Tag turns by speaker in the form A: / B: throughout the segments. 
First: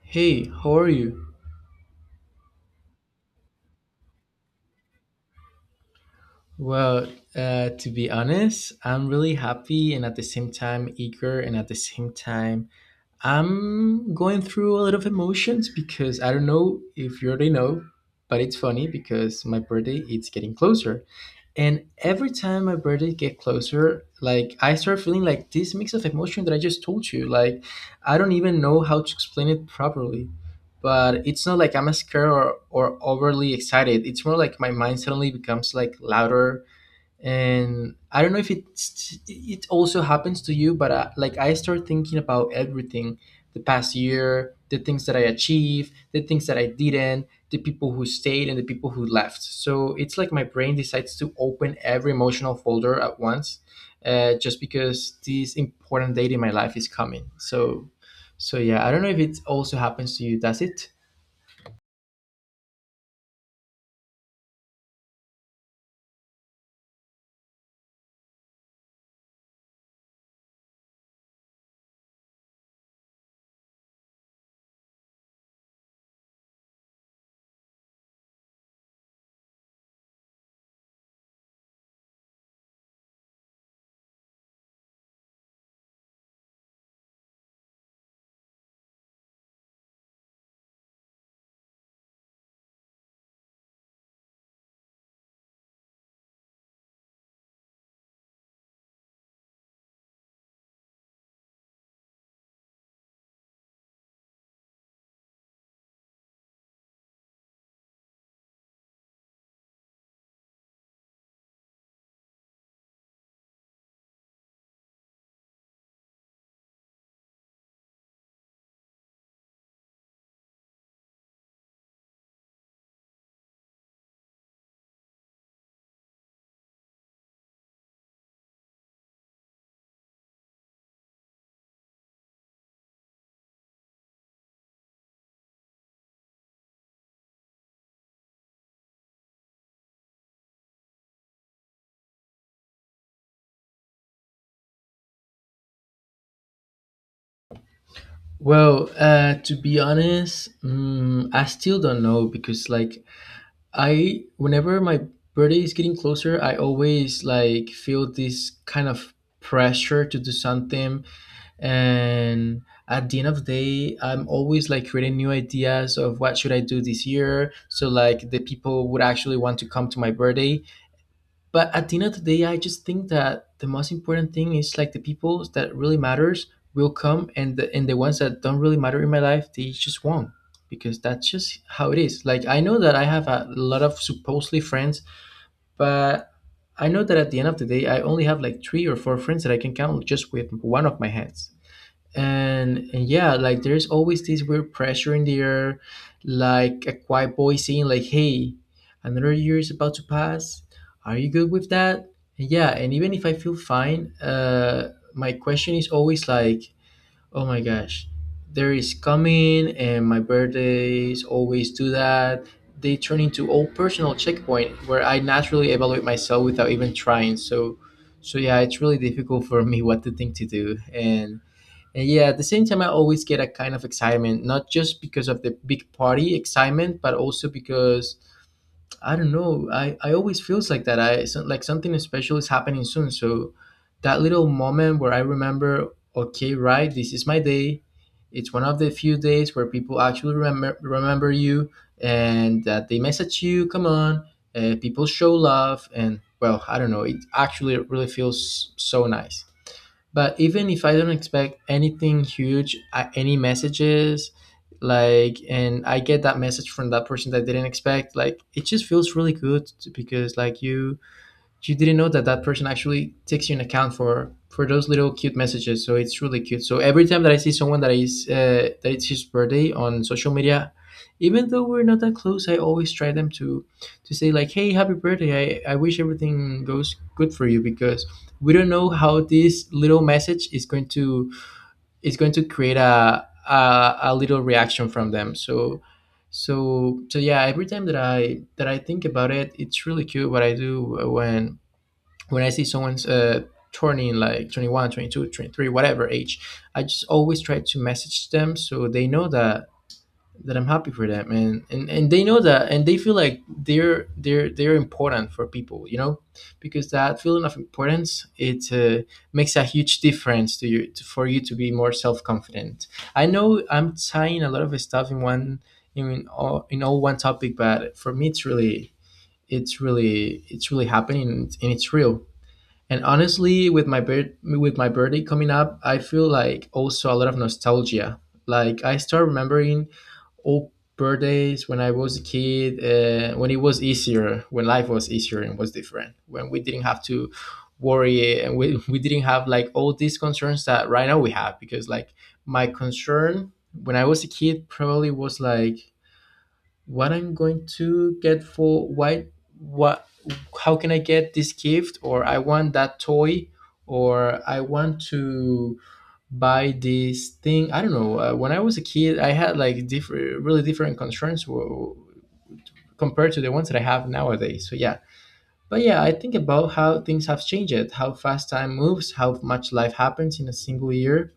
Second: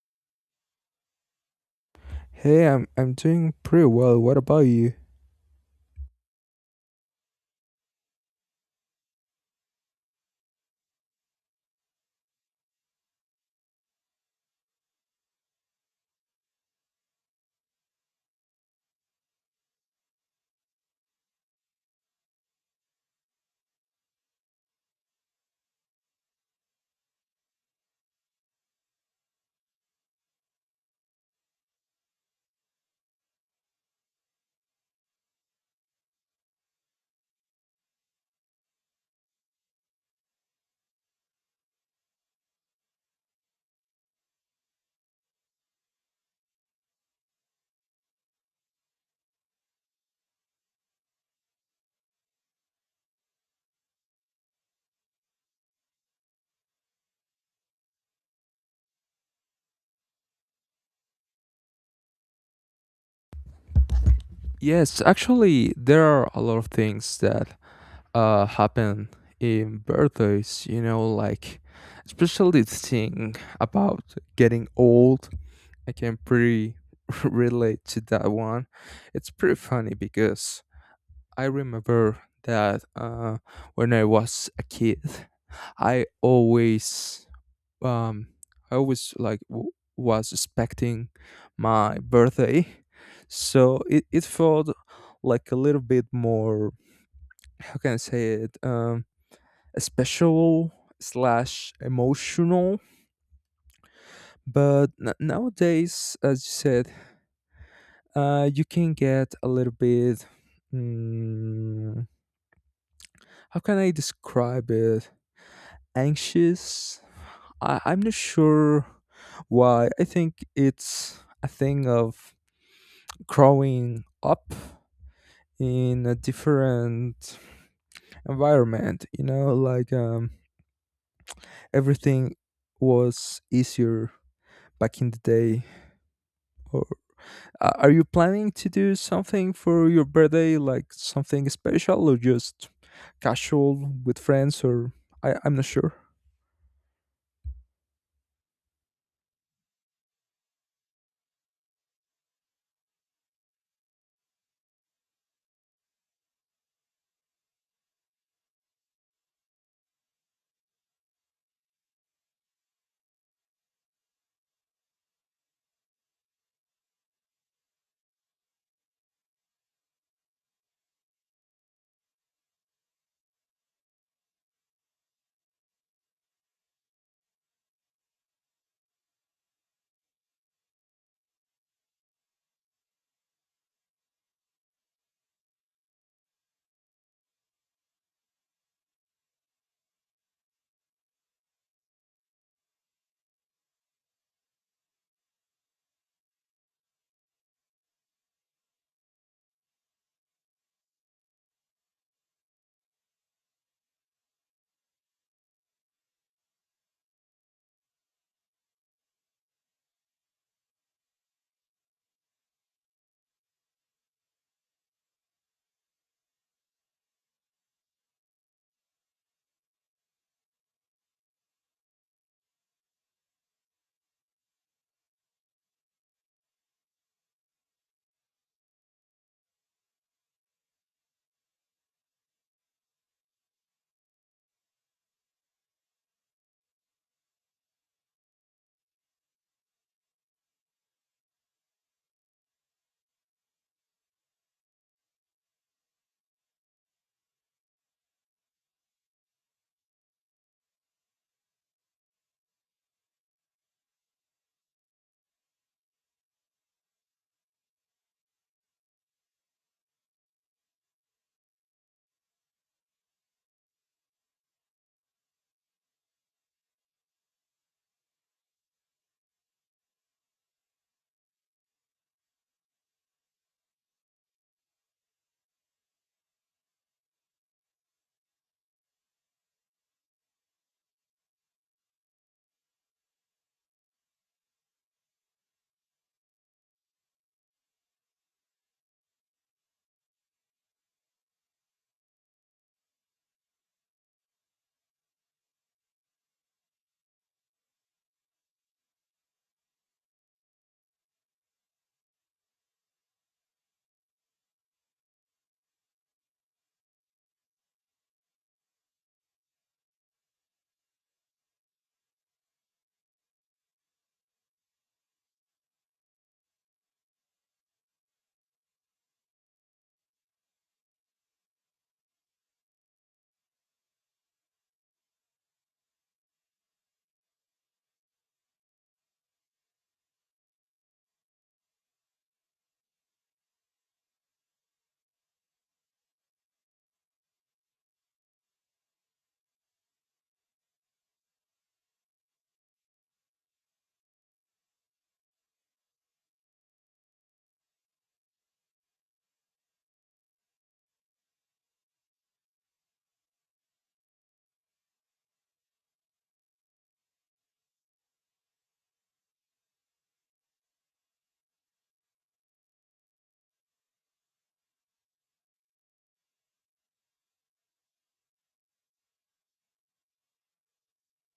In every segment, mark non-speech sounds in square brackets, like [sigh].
A: Hey, how are you?
B: Hey, I'm doing pretty well. What about you?
A: Well, to be honest, I'm really happy and at the same time eager, and at the same time, I'm going through a lot of emotions because I don't know if you already know, but it's funny because my birthday it's getting closer. And every time my birthday get closer, like I start feeling like this mix of emotion that I just told you. Like I don't even know how to explain it properly. But it's not like I'm scared or overly excited. It's more like my mind suddenly becomes like louder and I don't know if it's it also happens to you but like I start thinking about everything, the past year, the things that I achieved, the things that I didn't, the people who stayed and the people who left. So it's like my brain decides to open every emotional folder at once, just because this important date in my life is coming. So so yeah, I don't know if it also happens to you, does it?
B: Yes, actually, there are a lot of things that happen in birthdays. You know, like especially the thing about getting old. I can pretty [laughs] relate to that one. It's pretty funny because I remember that when I was a kid, I always um I was expecting my birthday [laughs] so it felt like a little bit more how can I say it special slash emotional. But nowadays, as you said, you can get a little bit, mm, how can I describe it, anxious. I'm not sure why. I think it's a thing of growing up in a different environment, you know, like, everything was easier back in the day. Are you planning to do something for your birthday, like something special or just casual with friends? Or I'm not sure.
A: Well, to be honest, mm, I still don't know because like I whenever my birthday is getting closer, I always like feel this kind of pressure to do something. And at the end of the day I'm always like creating new ideas of what should I do this year, so like the people would actually want to come to my birthday. But at the end of the day I just think that the most important thing is like the people that really matters will come, and the ones that don't really matter in my life they just won't, because that's just how it is. Like I know that I have a lot of supposedly friends, but I know that at the end of the day I only have like three or four friends that I can count just with one of my hands. And yeah, like there's always this weird pressure in the air, like a quiet voice saying like, hey, another year is about to pass, are you good with that? And yeah, and even if I feel fine, my question is always like, oh my gosh, there is coming. And my birthdays always do that, they turn into all personal checkpoint where I naturally evaluate myself without even trying. So so yeah, it's really difficult for me [laughs] what to think to do. And yeah, at the same time, I always get a kind of excitement, not just because of the big party excitement, but also because I don't know, I always feels like that. Like something special is happening soon. So that little moment where I remember, okay, right, this is my day. It's one of the few days where people actually remember you and that they message you. Come on, people show love, and well, I don't know. It actually really feels so nice, but even if I don't expect anything huge, any messages, like and I get that message from that person that I didn't expect, like it just feels really because like you didn't know that that person actually takes you an account for those little cute messages. So it's really cute. So every time that I see someone that is that it's his birthday on social media, even though we're not that close, I always try them to say like, hey, happy birthday, I wish everything goes good for you, because we don't know how this little message is going to create a little reaction from them. So yeah, every time that I think about it, it's really cute what I do when I see someone's turning like 21, 22, 23, whatever age, I just always try to message them so they know that I'm happy for them, and they know that, and they feel like they're important for people, you know? Because that feeling of importance it makes a huge difference to you to, for you to be more self-confident. I know I'm tying a lot of stuff in one in all one topic, but for me it's really it's really happening and it's real. And honestly, with my with my birthday coming up, I feel like also a lot of nostalgia. Like I start remembering old birthdays when I was a kid, when it was easier, when life was easier and was different, when we didn't have to worry and we, [laughs] we didn't have like all these concerns that right now we have. Because like my concern when I was a kid probably was like what I'm going to get for why what how can I get this gift, or I want that toy, or I want to buy this thing. I don't know. When I was a kid, I had like different, really different compared to the ones that I have nowadays. So yeah. But yeah, I think about how things have changed, how fast time moves, how much life happens in a single year.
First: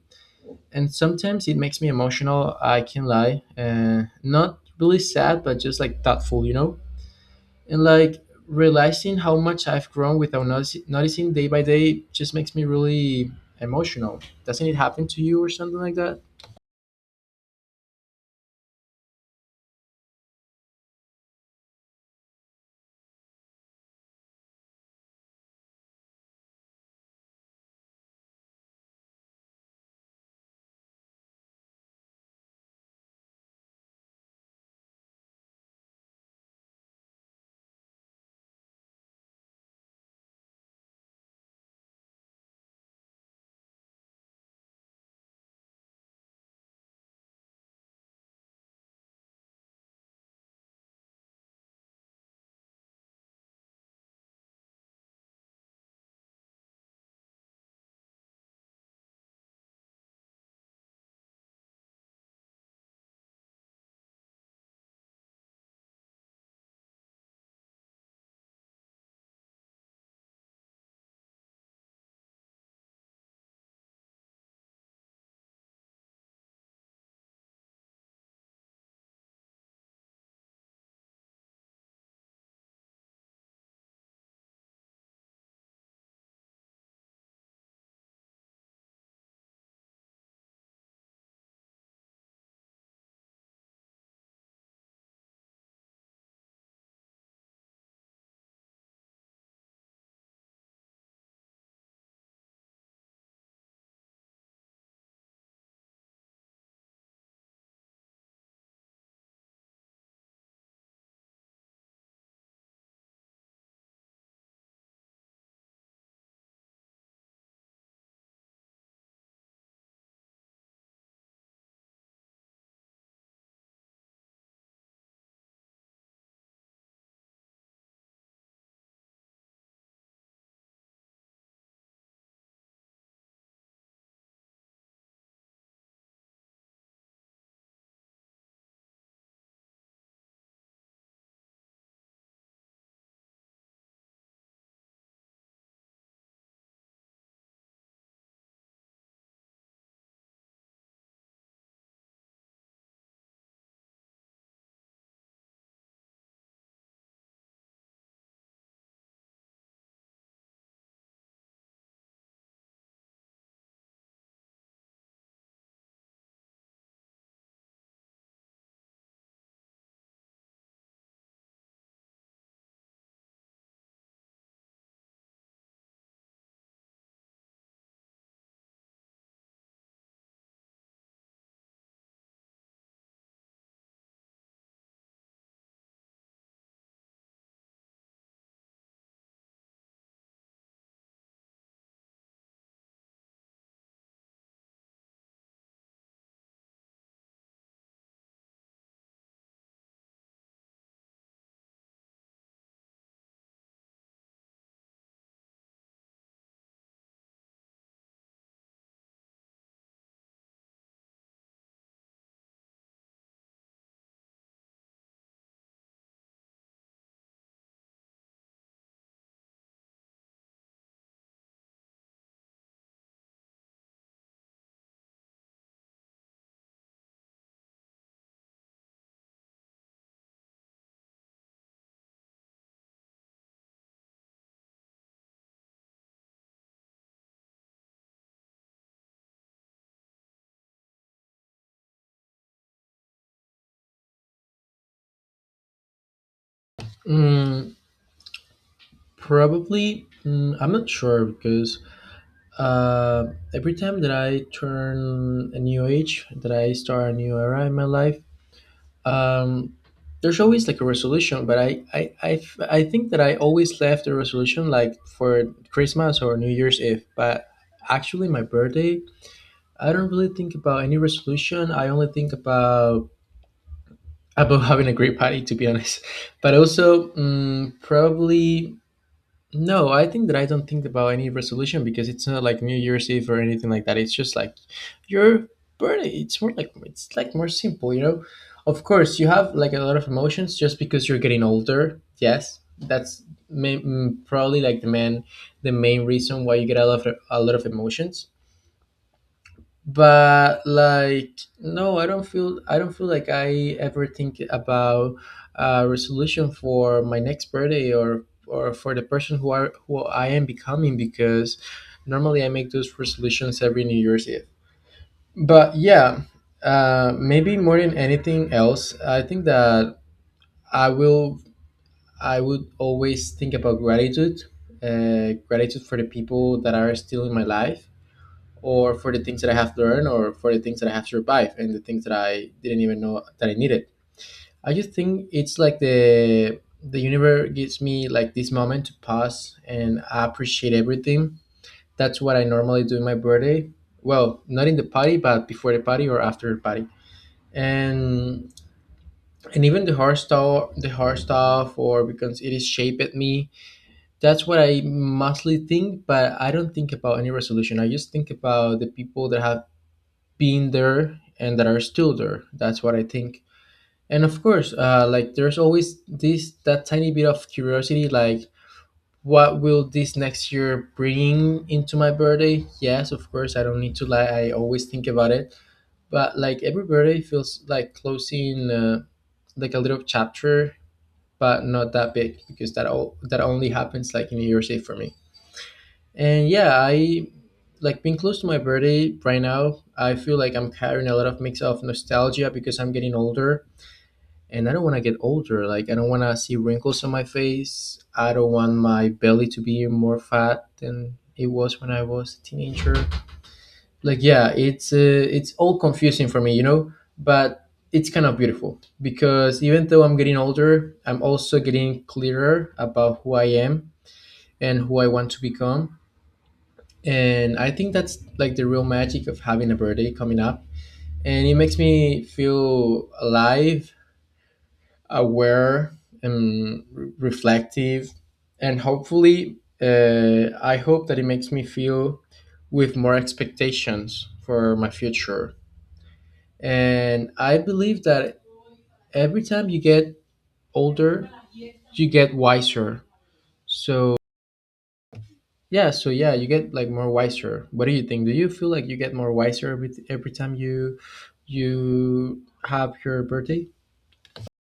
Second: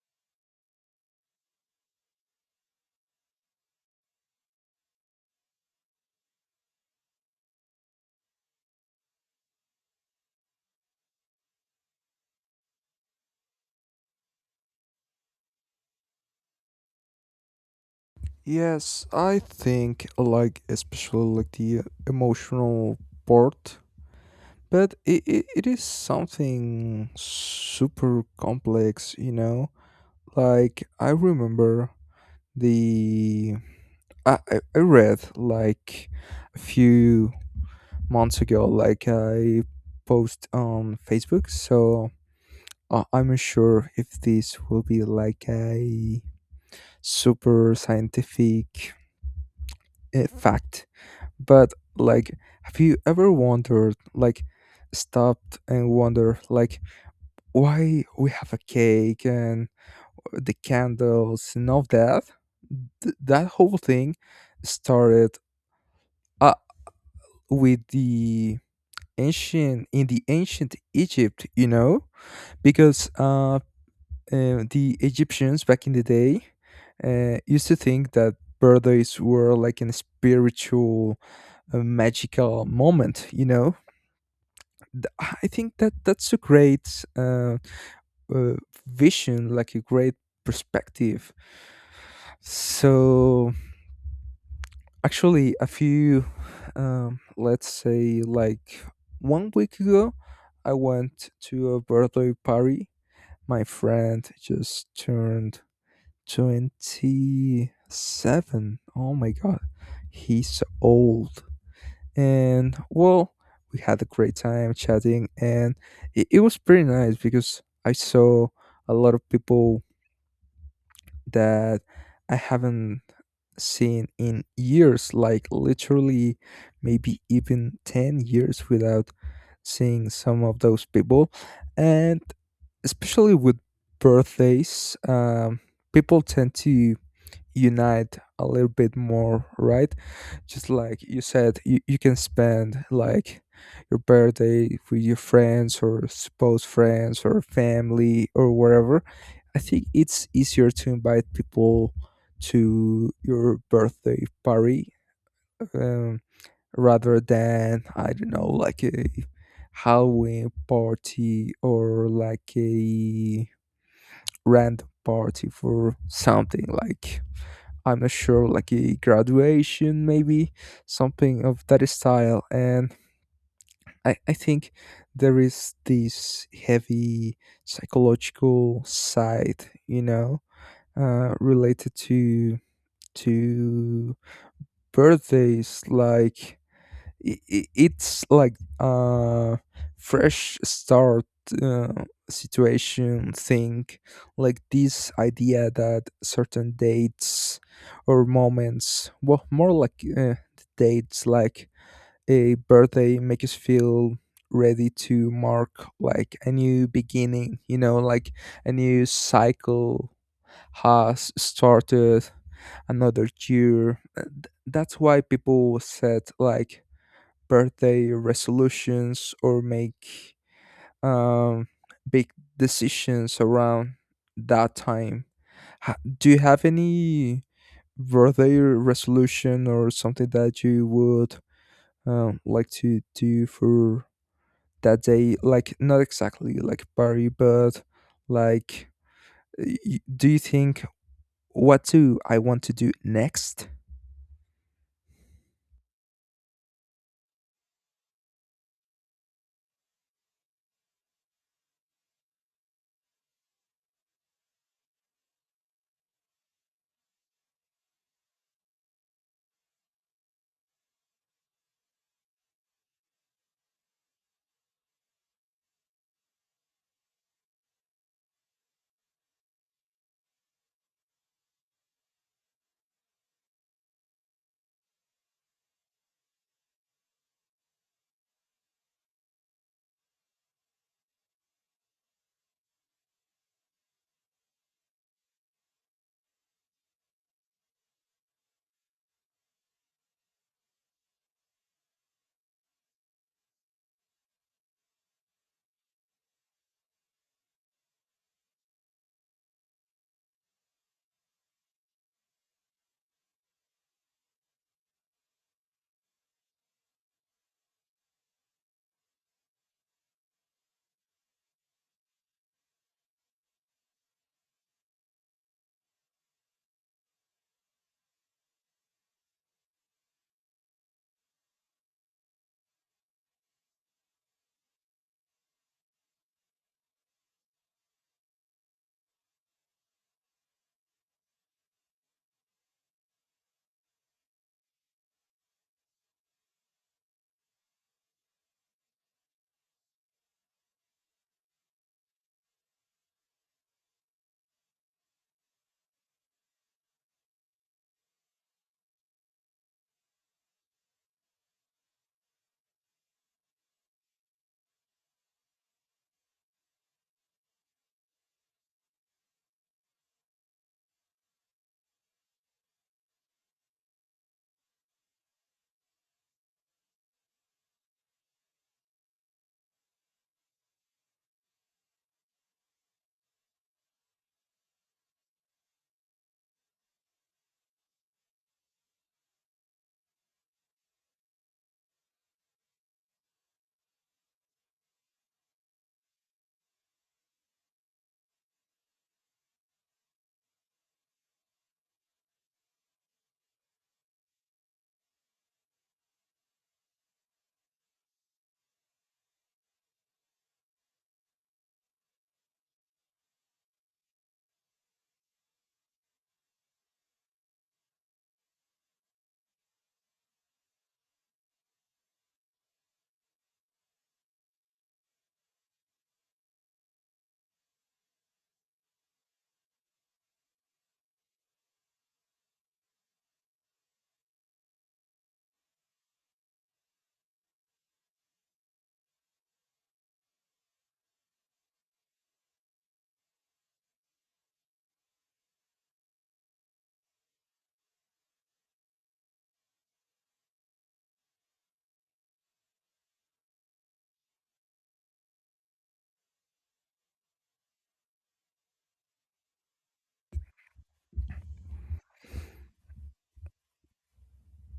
A: And sometimes it makes me emotional, I can lie. Not really sad, but just like thoughtful, you know? And like realizing how much I've grown without noticing day by day just makes me really emotional. Doesn't it happen to you or something like that?
B: Yes, I think I like especially like the emotional part, but it is something super complex, you know. Like I remember the I read like a few months ago, like I post on Facebook. So I'm not sure if this will be like a super scientific fact, but like have you ever wondered like stopped and wondered like why we have a cake and the candles and all that. That whole thing started uh, with the ancient in the ancient Egypt, you know, because the Egyptians back in the day used to think that birthdays were like a spiritual, magical moment, you know. Th- I think that that's a great, uh, vision, like a great perspective. So actually, a few, let's say like 1 week ago, I went to a birthday party. My friend just turned 27. Oh my god, he's old. And well, we had a great time chatting, and it was pretty nice because I saw a lot of people that I haven't seen in years, like literally maybe even 10 years without seeing some of those people. And especially with birthdays, people tend to unite a little bit more, right? Just like you said, you can spend like your birthday with your friends or supposed friends or family or wherever. I think it's easier to invite people to your birthday party, um, rather than I don't know, like a Halloween party or like a random party for something like I'm not sure, like a graduation maybe, something of that style. And I think there is this heavy psychological side, you know, related to to birthdays. Like I it's like a fresh start uh, situation thing. Like this idea that certain dates or moments, well more like the dates, like a birthday make us feel ready to mark like a new beginning, you know, like a new cycle has started, another year. That's why people set like birthday resolutions or make, um, big decisions around that time. Do you have any birthday resolution or something that you would like to do for that day? Like not exactly like party, but like, do you think, what do I want to do next?
A: Mm, probably. Mm, I'm not sure because uh, every time that I turn a new age, that I start a new era in my life, um, there's always like a resolution. But I think that I always left a resolution like for Christmas or New Year's Eve. But actually, my birthday I don't really think about any resolution. I only think about [laughs] about having a great party, to be honest. [laughs] But also, mm, probably no. I think that I don't think about any resolution because it's not like New Year's Eve or anything like that. It's just like your birthday. It's more like it's like more simple, you know. Of course, you have like a lot of emotions just because you're getting older. Yes, that's mm, probably like the main reason why you get a lot of emotions. But like no, I don't feel like I ever think about a resolution for my next birthday, or for the person who are who I am becoming, because normally I make those resolutions every New Year's Eve. But yeah, maybe more than anything else I think that i will I would always think about gratitude, gratitude for the people that are still in my life, or for the things that I have learned, or for the things that I have survived, and the things that I didn't even know that I needed. I just think it's like the universe gives me like this moment to pause and I appreciate everything. That's what I normally do in my birthday. Well, not in the party, but before the party or after the party. And and even the hard stuff or because it is shaped me. That's what I mostly think, but I don't think about any resolution. I just think about the people that have been there and that are still there. That's what I think. And of course, like there's always this that tiny bit of curiosity, like what will this next year bring into my birthday? Yes, of course, I don't need to lie. I always think about it, but like every birthday feels like closing like a little chapter, but not that big because that all that only happens like in New Year's Eve for me. And yeah, I like being close to my birthday right now. I feel like I'm carrying a lot of mix of nostalgia because I'm getting older and I don't want to get older. Like I don't want to see wrinkles on my face. I don't want my belly to be more fat than it was when I was a teenager. Like yeah, it's all confusing for me, you know, but it's kind of beautiful because even though I'm getting older, I'm also getting clearer about who I am and who I want to become, and I think that's like the real magic of having a birthday coming up. And it makes me feel alive, aware, and reflective. And hopefully, I hope that it makes me feel with more expectations for my future. And I believe that every time you get older, you get wiser. So yeah, so yeah, you get like more wiser. What do you think? Do you feel like you get more wiser every time you you have your birthday?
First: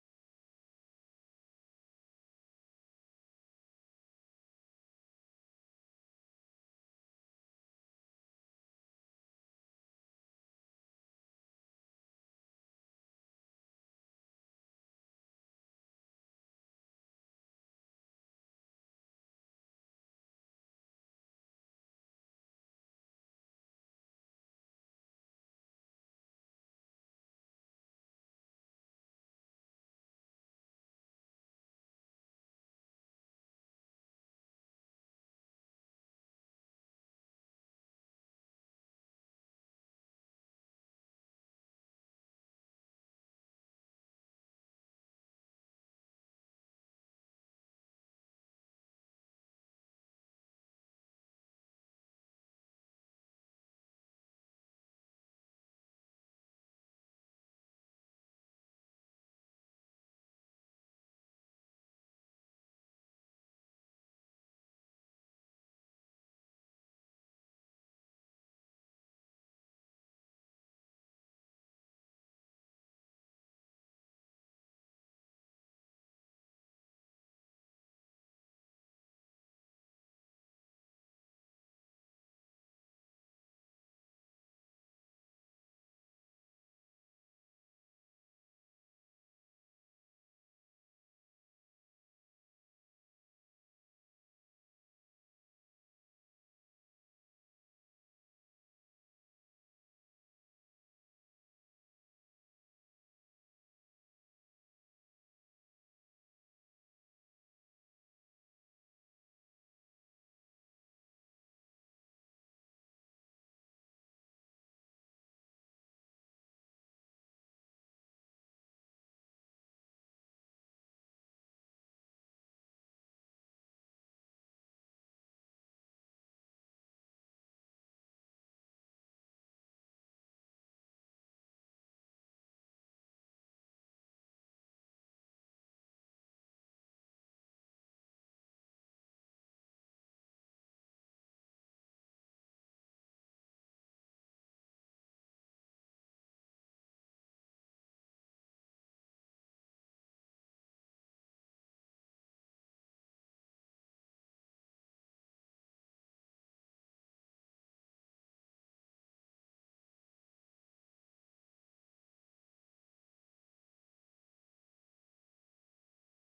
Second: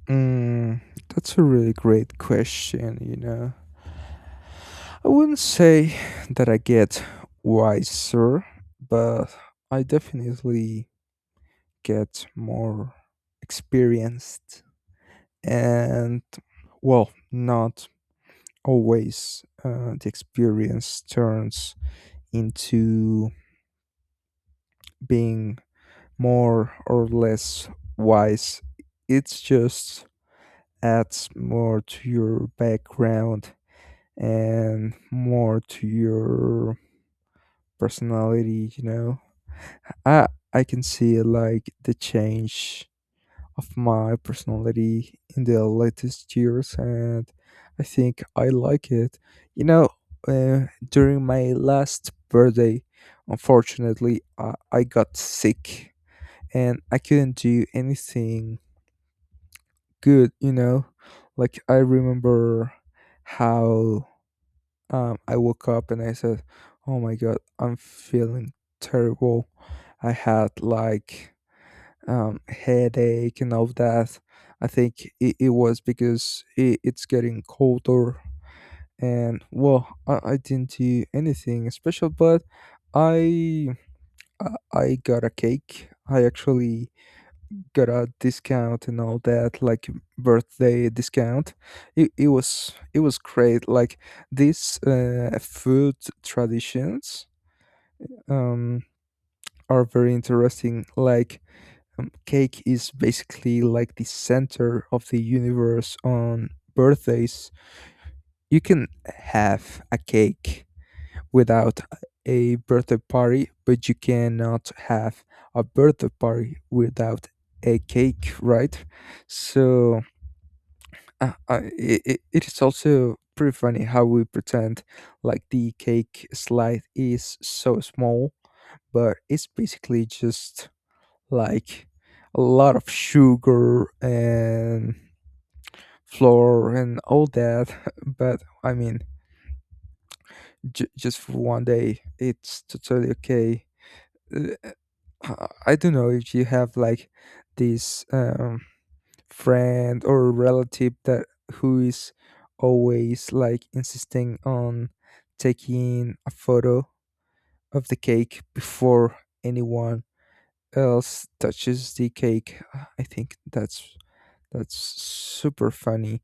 B: Mm, that's a really great question, you know. I wouldn't say that I get wiser, but I definitely get more experienced and, well, not always. The experience turns into being more or less wise. It just adds more to your background and more to your personality, you know. I i can see like the change of my personality in the latest years, and I think I like it, you know. Uh, during my last birthday, unfortunately, I got sick and I couldn't do anything good, you know. Like I remember how, I woke up and I said, "Oh my god, I'm feeling terrible." I had like headache and all that. I think it was because it's getting colder, and well, I didn't do anything special, but I I got a cake. I actually got a discount and all that, like birthday discount. It was great. Like these food traditions, um are very interesting. Like, cake is basically like the center of the universe on birthdays. You can have a cake without a birthday party, but you cannot have a birthday party without a cake, right? So it is also pretty funny how we pretend like the cake slide is so small, but it's basically just like a lot of sugar and flour and all that. [laughs] But I mean, just for 1 day, it's totally okay. Uh, I don't know if you have like this. Friend or relative that who is always like insisting on taking a photo of the cake before anyone else touches the cake. I think that's super funny.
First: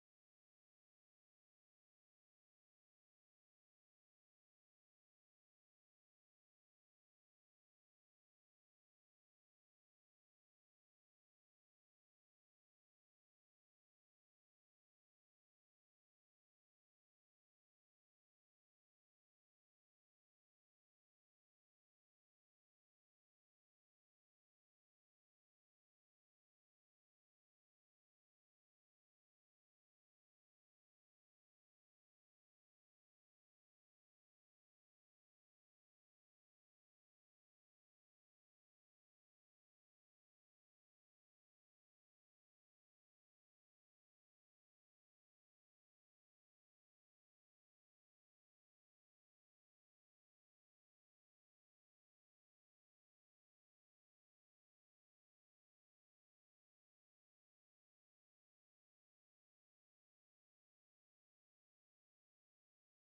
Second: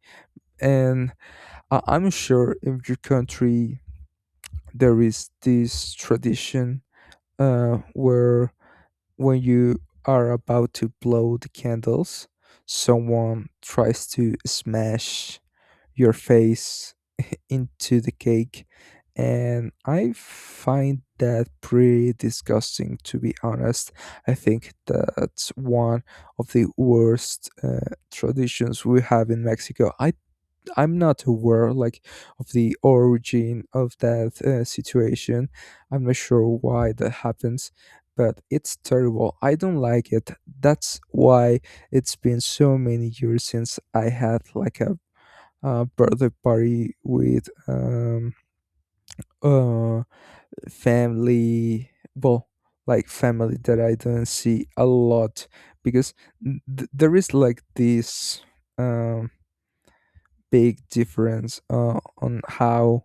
B: And I'm sure in your country there is this tradition where when you are about to blow the candles, someone tries to smash your face into the cake. And I find that pretty disgusting, to be honest. I think that's one of the worst traditions we have in Mexico. I'm not aware like of the origin of that situation. I'm not sure why that happens, but it's terrible. I don't like it. That's why it's been so many years since I had like a birthday party with uh, family. Well, like family that I don't see a lot, because there is like this, um, big difference on how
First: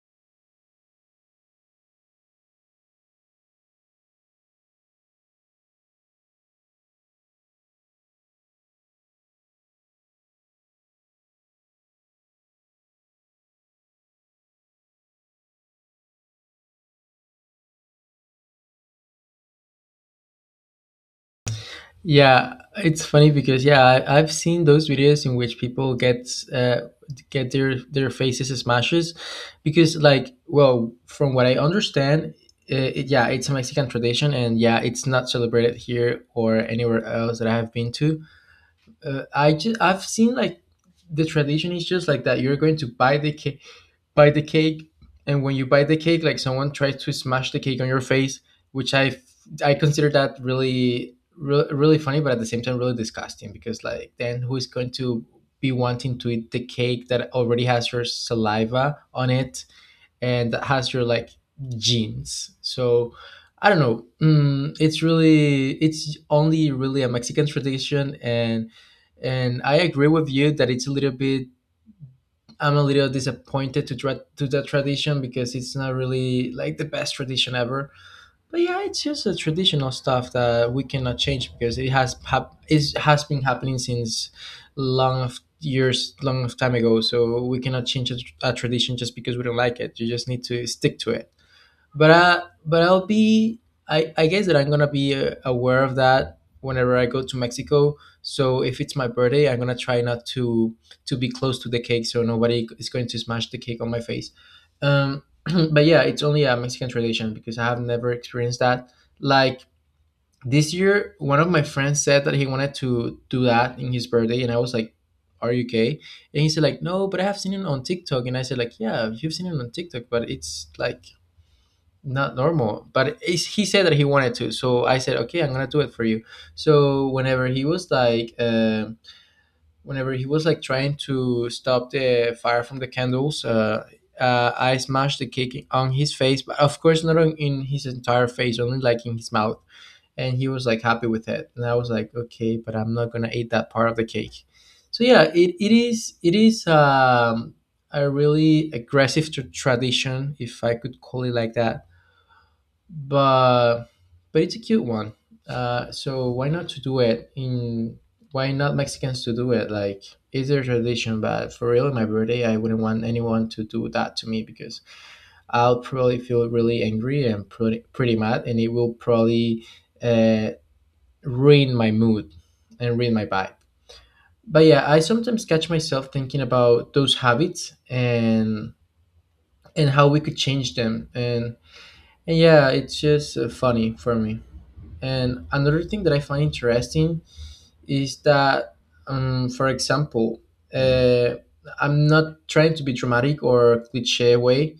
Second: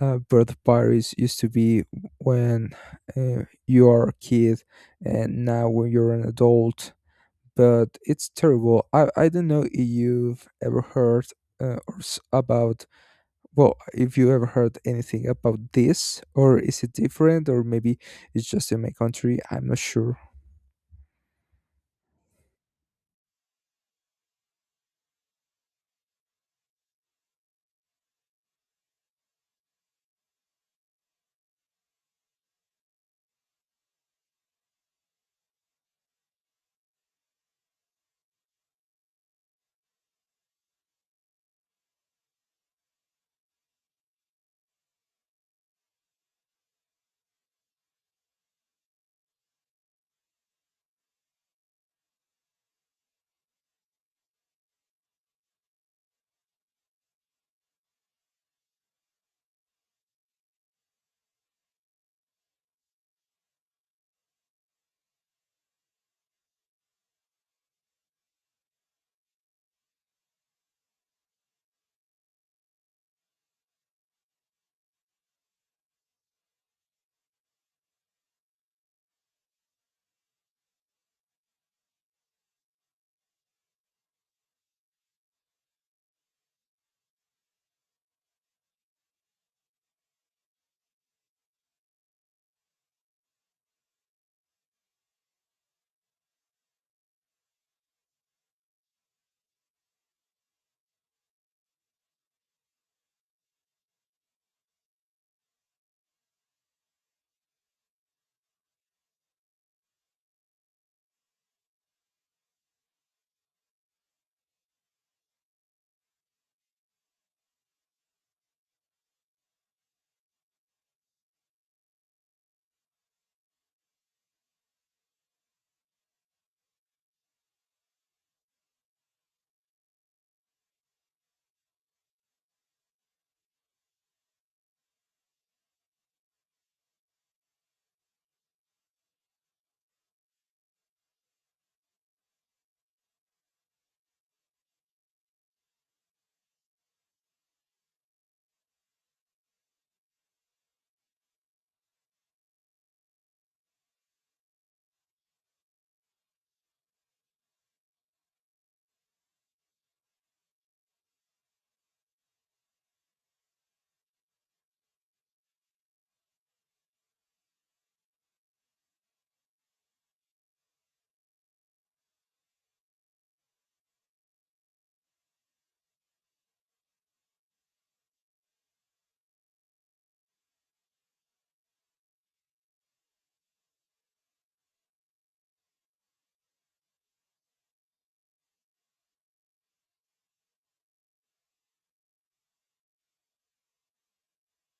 B: birthday parties used to be when you are a kid and now when you're an adult. But it's terrible. I don't know if you've ever heard about, well, if you ever heard anything about this, or is it different, or maybe it's just in my country, I'm not sure.
A: Yeah, it's funny because yeah, I've seen those videos in which people get their faces smashes because like, well, from what I understand, yeah, it's a Mexican tradition and yeah, it's not celebrated here or anywhere else that I have been to. I just I've seen like the tradition is just like that. You're going to buy the cake buy the cake and when you buy the cake, like, someone tries to smash the cake on your face, which I consider that really funny, but at the same time really disgusting, because like then who is going to be wanting to eat the cake that already has your saliva on it, and that has your, like, genes. So I don't know. It's really it's only really a Mexican tradition, and I agree with you that it's a little bit, I'm a little disappointed to try to that tradition because it's not really like the best tradition ever. But yeah, it's just a traditional stuff that we cannot change because it it has been happening since long of years, long of time ago. So we cannot change a tradition just because we don't like it. You just need to stick to it, but I, but I'll be I guess that I'm gonna be aware of that whenever I go to Mexico. So if it's my birthday, I'm gonna try not to be close to the cake, so nobody is going to smash the cake on my face. Um, [clears throat] but yeah, it's only a Mexican tradition because I have never experienced that. Like this year, one of my friends said that he wanted to do that in his birthday, and I was like, "Are you okay?" And he said like, "No, but I have seen it on TikTok." And I said like, "Yeah, you've seen it on TikTok, but it's like." Not normal, but it's, he said that he wanted to, so I said okay, I'm gonna do it for you. So whenever he was like, whenever he was like trying to stop the fire from the candles, I smashed the cake on his face, but of course not on, in his entire face, only like in his mouth. And he was like happy with it, and I was like okay, but I'm not gonna eat that part of the cake. So yeah, it is it is. A really tradition, if I could call it like that, but but it's a cute one. So why not to do it in? Why not Mexicans to do it? Like it's their tradition, but for real, my birthday, I wouldn't want anyone to do that to me because I'll probably feel really angry and pretty mad, and it will probably uh, ruin my mood and ruin my vibe. But yeah, I sometimes catch myself thinking about those habits, and how we could change them, and yeah, it's just funny for me. And another thing that I find interesting is that, for example, uh, I'm not trying to be dramatic or cliche way,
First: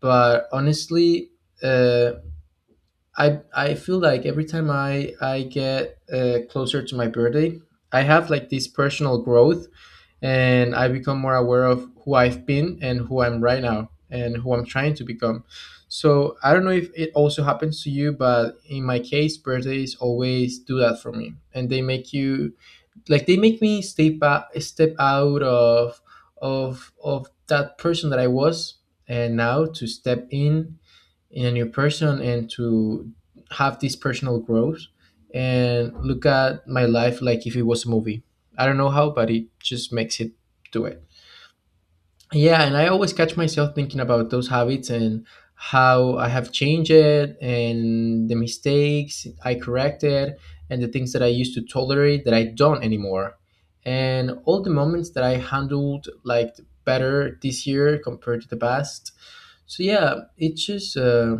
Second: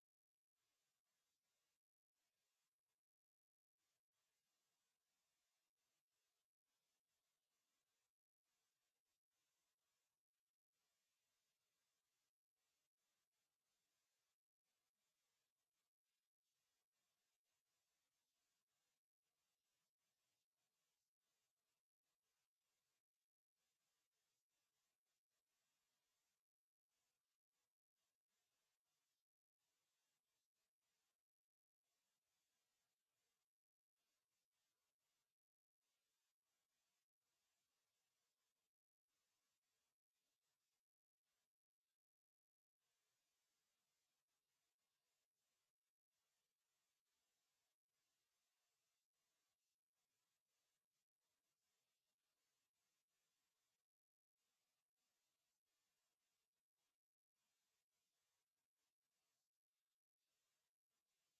A: but honestly, uh, I feel like every time I get closer to my birthday, I have like this personal growth, and I become more aware of who I've been and who I'm right now and who I'm trying to become. So I don't know if it also happens to you, but in my case, birthdays always do that for me, and they make you, like, they make me step out, of that person that I was, and now to step in a new person and to have this personal growth and look at my life like if it was a movie. I don't know how, but it just makes it do it. Yeah, and I always catch myself thinking about those habits and how I have changed it and the mistakes I corrected and the things that I used to tolerate that I don't anymore. And all the moments that I handled like better this year compared to the past. So yeah,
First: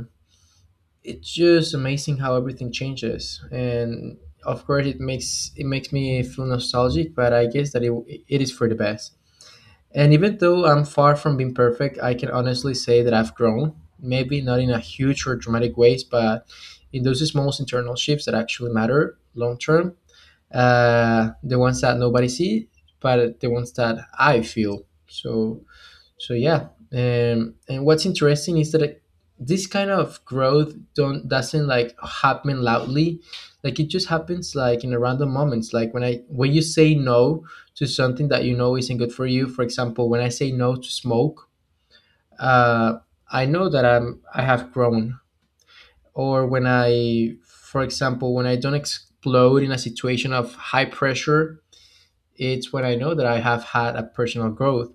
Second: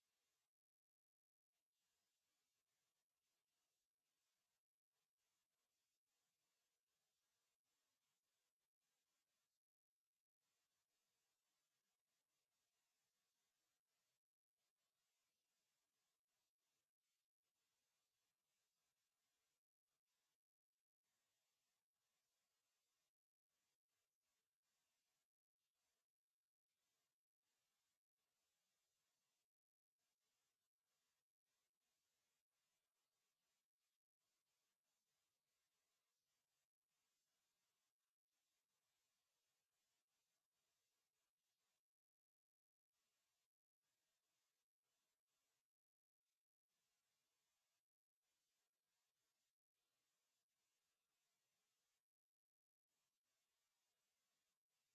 A: it's just amazing how everything changes, and of course it makes me feel nostalgic, but I guess that it is for the best. And even though I'm far from being perfect, I can honestly say that I've grown, maybe not in a huge or dramatic ways, but in those small internal shifts that actually matter long term, the ones that nobody see, but the ones that I feel. So so yeah, and what's interesting is that it, this kind of growth don't doesn't like happen loudly, like it just happens like in a random moments. Like when I when you say no to something that you know isn't good for you. For example, when I say no to smoke, uh, I know that I have grown. Or when I, for example, when I don't explode in a situation of high pressure, it's when I know that I have had a personal growth.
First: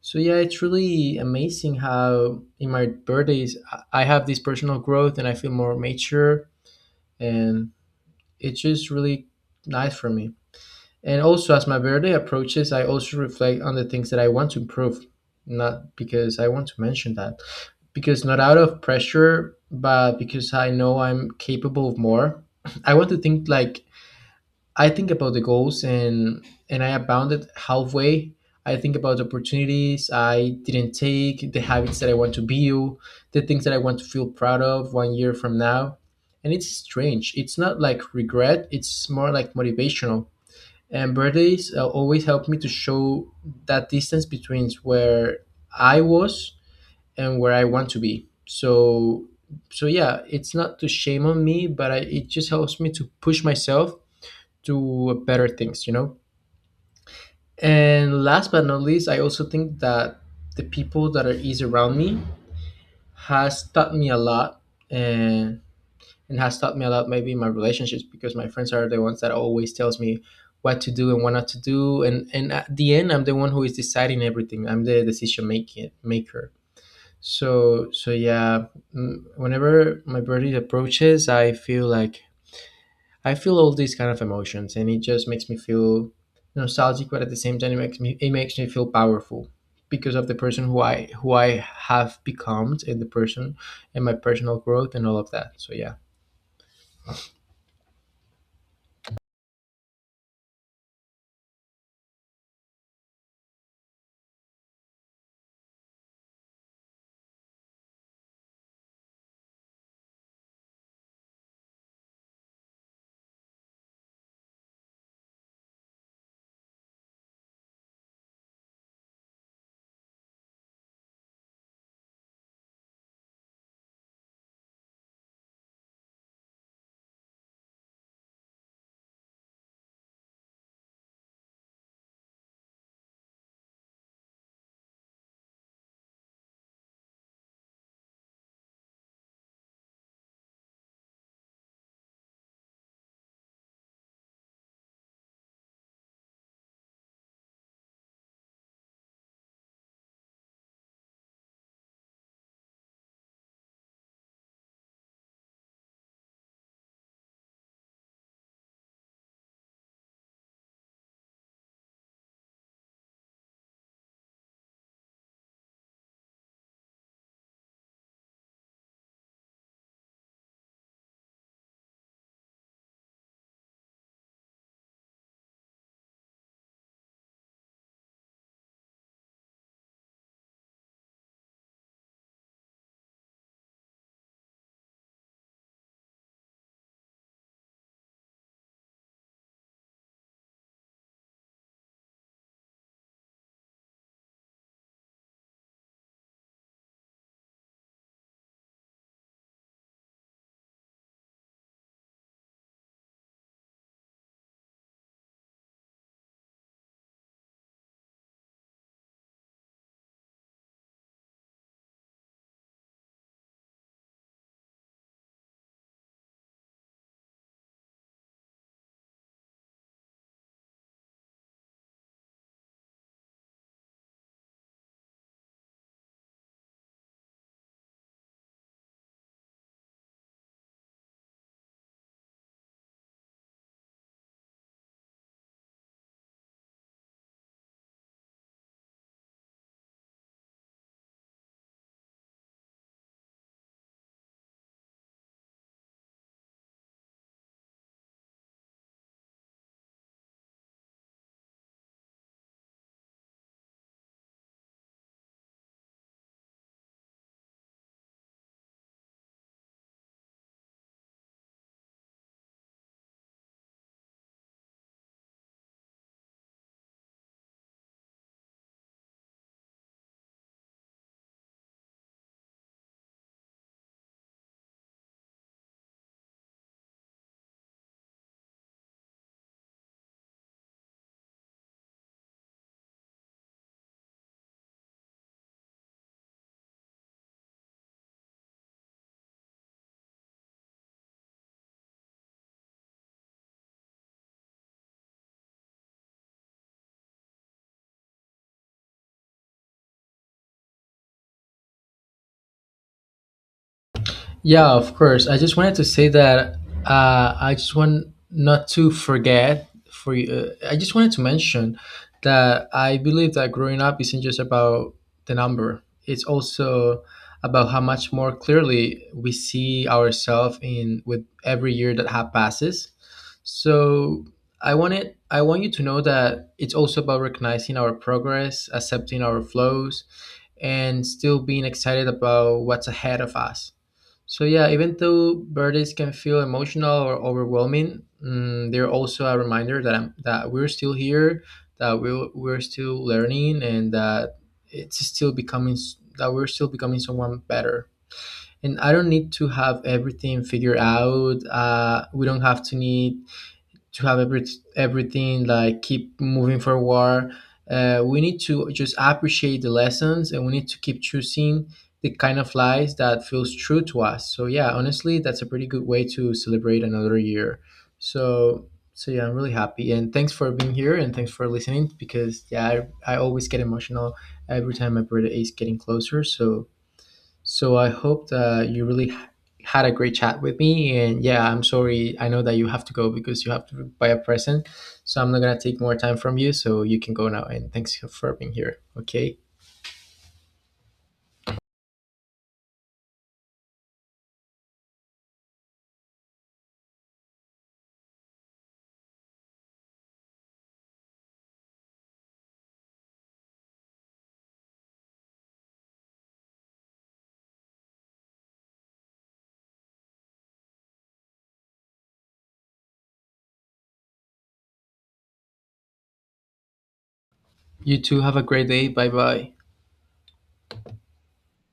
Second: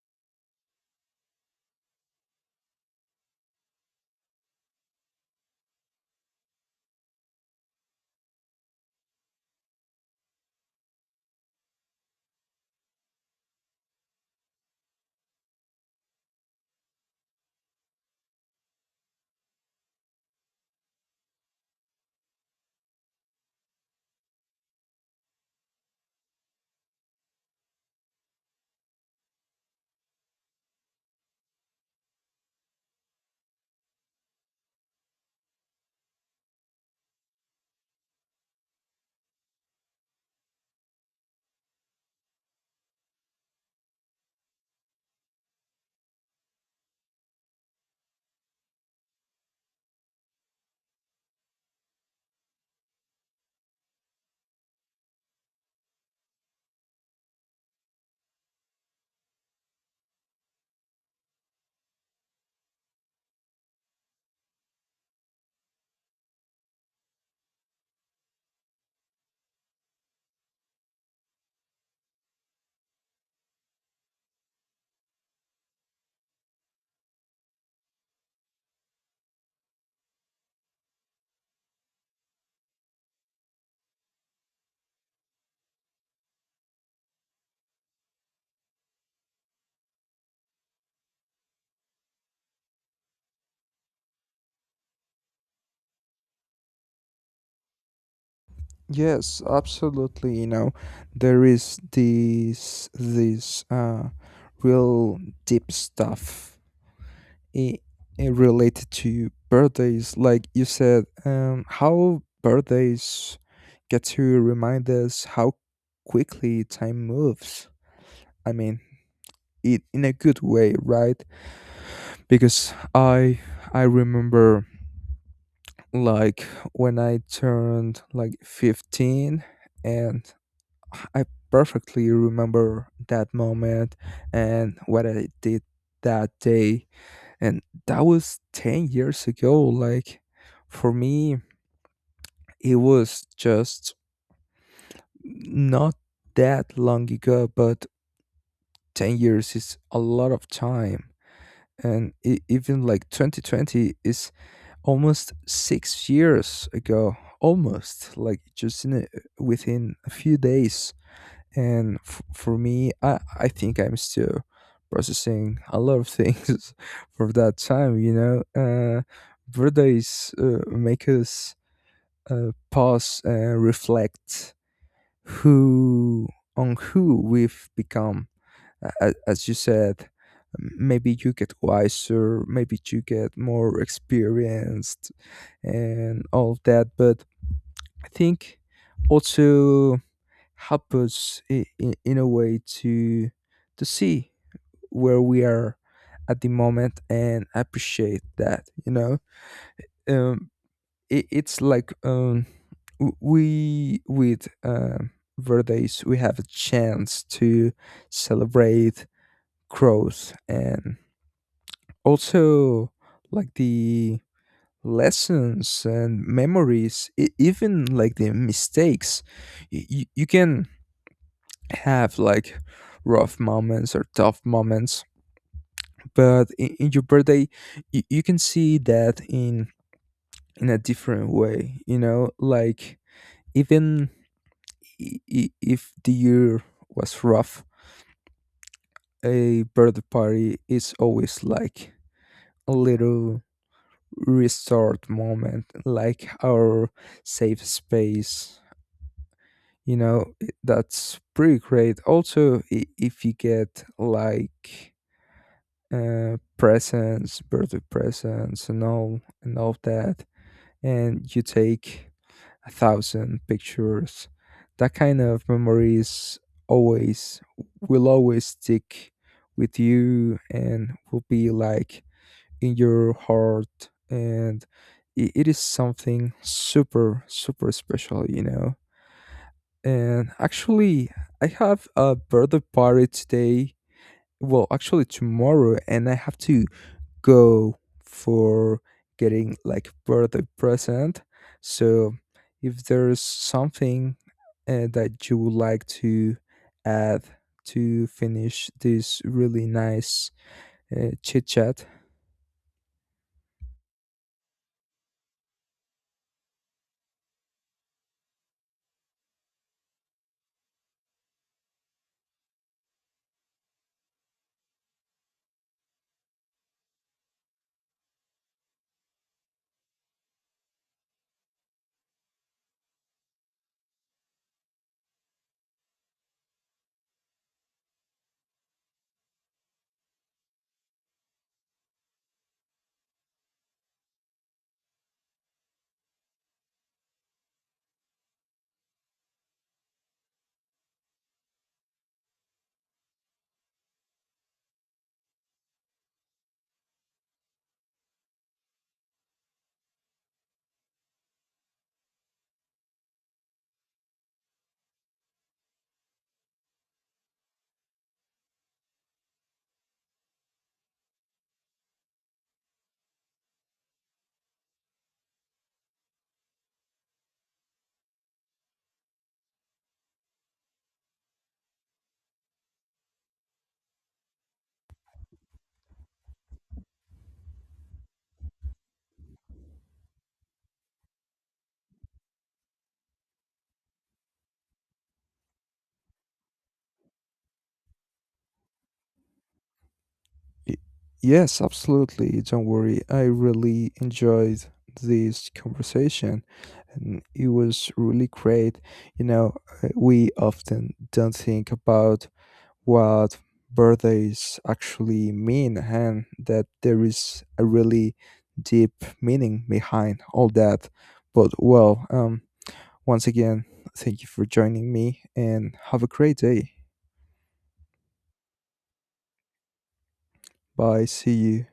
A: So yeah, it's really amazing how in my birthdays I have this personal growth and I feel more mature, and it's just really nice for me. And also as my birthday approaches, I also reflect on the things that I want to improve, not because I want to mention that. Because not out of pressure, but because I know I'm capable of more. [laughs] [clears throat] I want to think like I think about the goals and I abounded halfway. I think about the opportunities I didn't take, the habits that I want to build, the things that I want to feel proud of one year from now. And it's strange. It's not like regret, it's more like motivational. And birthdays always help me to show that distance between where I was and where I want to be. So so yeah, it's not to shame on me, but I, it just helps me to push myself to better things, you know? And last but not least, I also think that the people that are is around me has taught me a lot, and and has taught me a lot maybe in my relationships, because my friends are the ones that always tells me what to do and what not to do, and at the end I'm the one who is deciding everything. I'm the decision making maker. So so yeah, whenever my birthday approaches, I feel like I feel all these kind of emotions, and it just makes me feel nostalgic, but at the same time, it makes me feel powerful because of the person who I have become, and the person and my personal growth and all of that. So yeah.
B: Yes, absolutely. You know, there is this real deep stuff i- related to birthdays, like you said, how birthdays get to remind us how quickly time moves. I mean, it in a good way, right? Because I remember like when I turned like 15, and I perfectly remember that moment and what I did that day. And that was 10 years ago. Like, for me, it was just not that long ago, but 10 years is a lot of time. And even like 2020 is almost 6 years ago, almost like just in a, within a few days. And for me, I think I'm still processing a lot of things [laughs] for that time, you know. Uh, birthdays make us pause and reflect who on who we've become. As you said, maybe you get wiser, maybe you get more experienced and all that. But I think also help us in a way to see where we are at the moment and appreciate that, you know. um it's like, we with verdes, we have a chance to celebrate growth and also like the lessons and memories, even like the mistakes. You can have like rough moments or tough moments, but in your birthday, you can see that in a different way, you know. Like even, if the year was rough, a birthday party is always like a little restart moment, like our safe space, you know. That's pretty great also, if you get like presents, birthday presents, and all that, and you take 1,000 pictures. That kind of memories always will always stick with you and will be like in your heart. And it is something super super special, you know. And actually, I have a birthday party today, well actually tomorrow, and I have to go for getting like birthday present. So if there is something that you would like to add to finish this really nice chit chat.
A: Yeah, of course. I just wanted to say that I just want not to forget for you. I just wanted to mention that I believe that growing up isn't just about the number. It's also about how much more clearly we see ourselves in with every year that passes. So I want you to know that it's also about recognizing our progress, accepting our flows, and still being excited about what's ahead of us. So yeah, even though birthdays can feel emotional or overwhelming, they're also a reminder that that we're still here, that we're still learning, and that it's still becoming s- that we're still becoming someone better. And I don't need to have everything figured out. We don't have to need to have everything, like, keep moving forward. We need to just appreciate the lessons, and we need to keep choosing the kind of lives that feels true to us. So yeah, honestly, that's a pretty good way to celebrate another year. So so yeah, I'm really happy and thanks for being here and thanks for listening, because yeah, I always get emotional every time my birthday is getting closer. So so I hope that you really had a great chat with me. And yeah, I'm sorry. I know that you have to go because you have to buy a present. So I'm not going to take more time from you. So you can go now. And thanks for being here. Okay.
B: Y- Yes, absolutely. Don't worry. I really enjoyed this conversation and it was really great. You know, we often don't think about what birthdays actually mean, and that there is a really deep meaning behind all that. But well, once again, thank you for joining me and have a great day.
A: You too. Have a great day. Bye bye.
B: Bye. See you.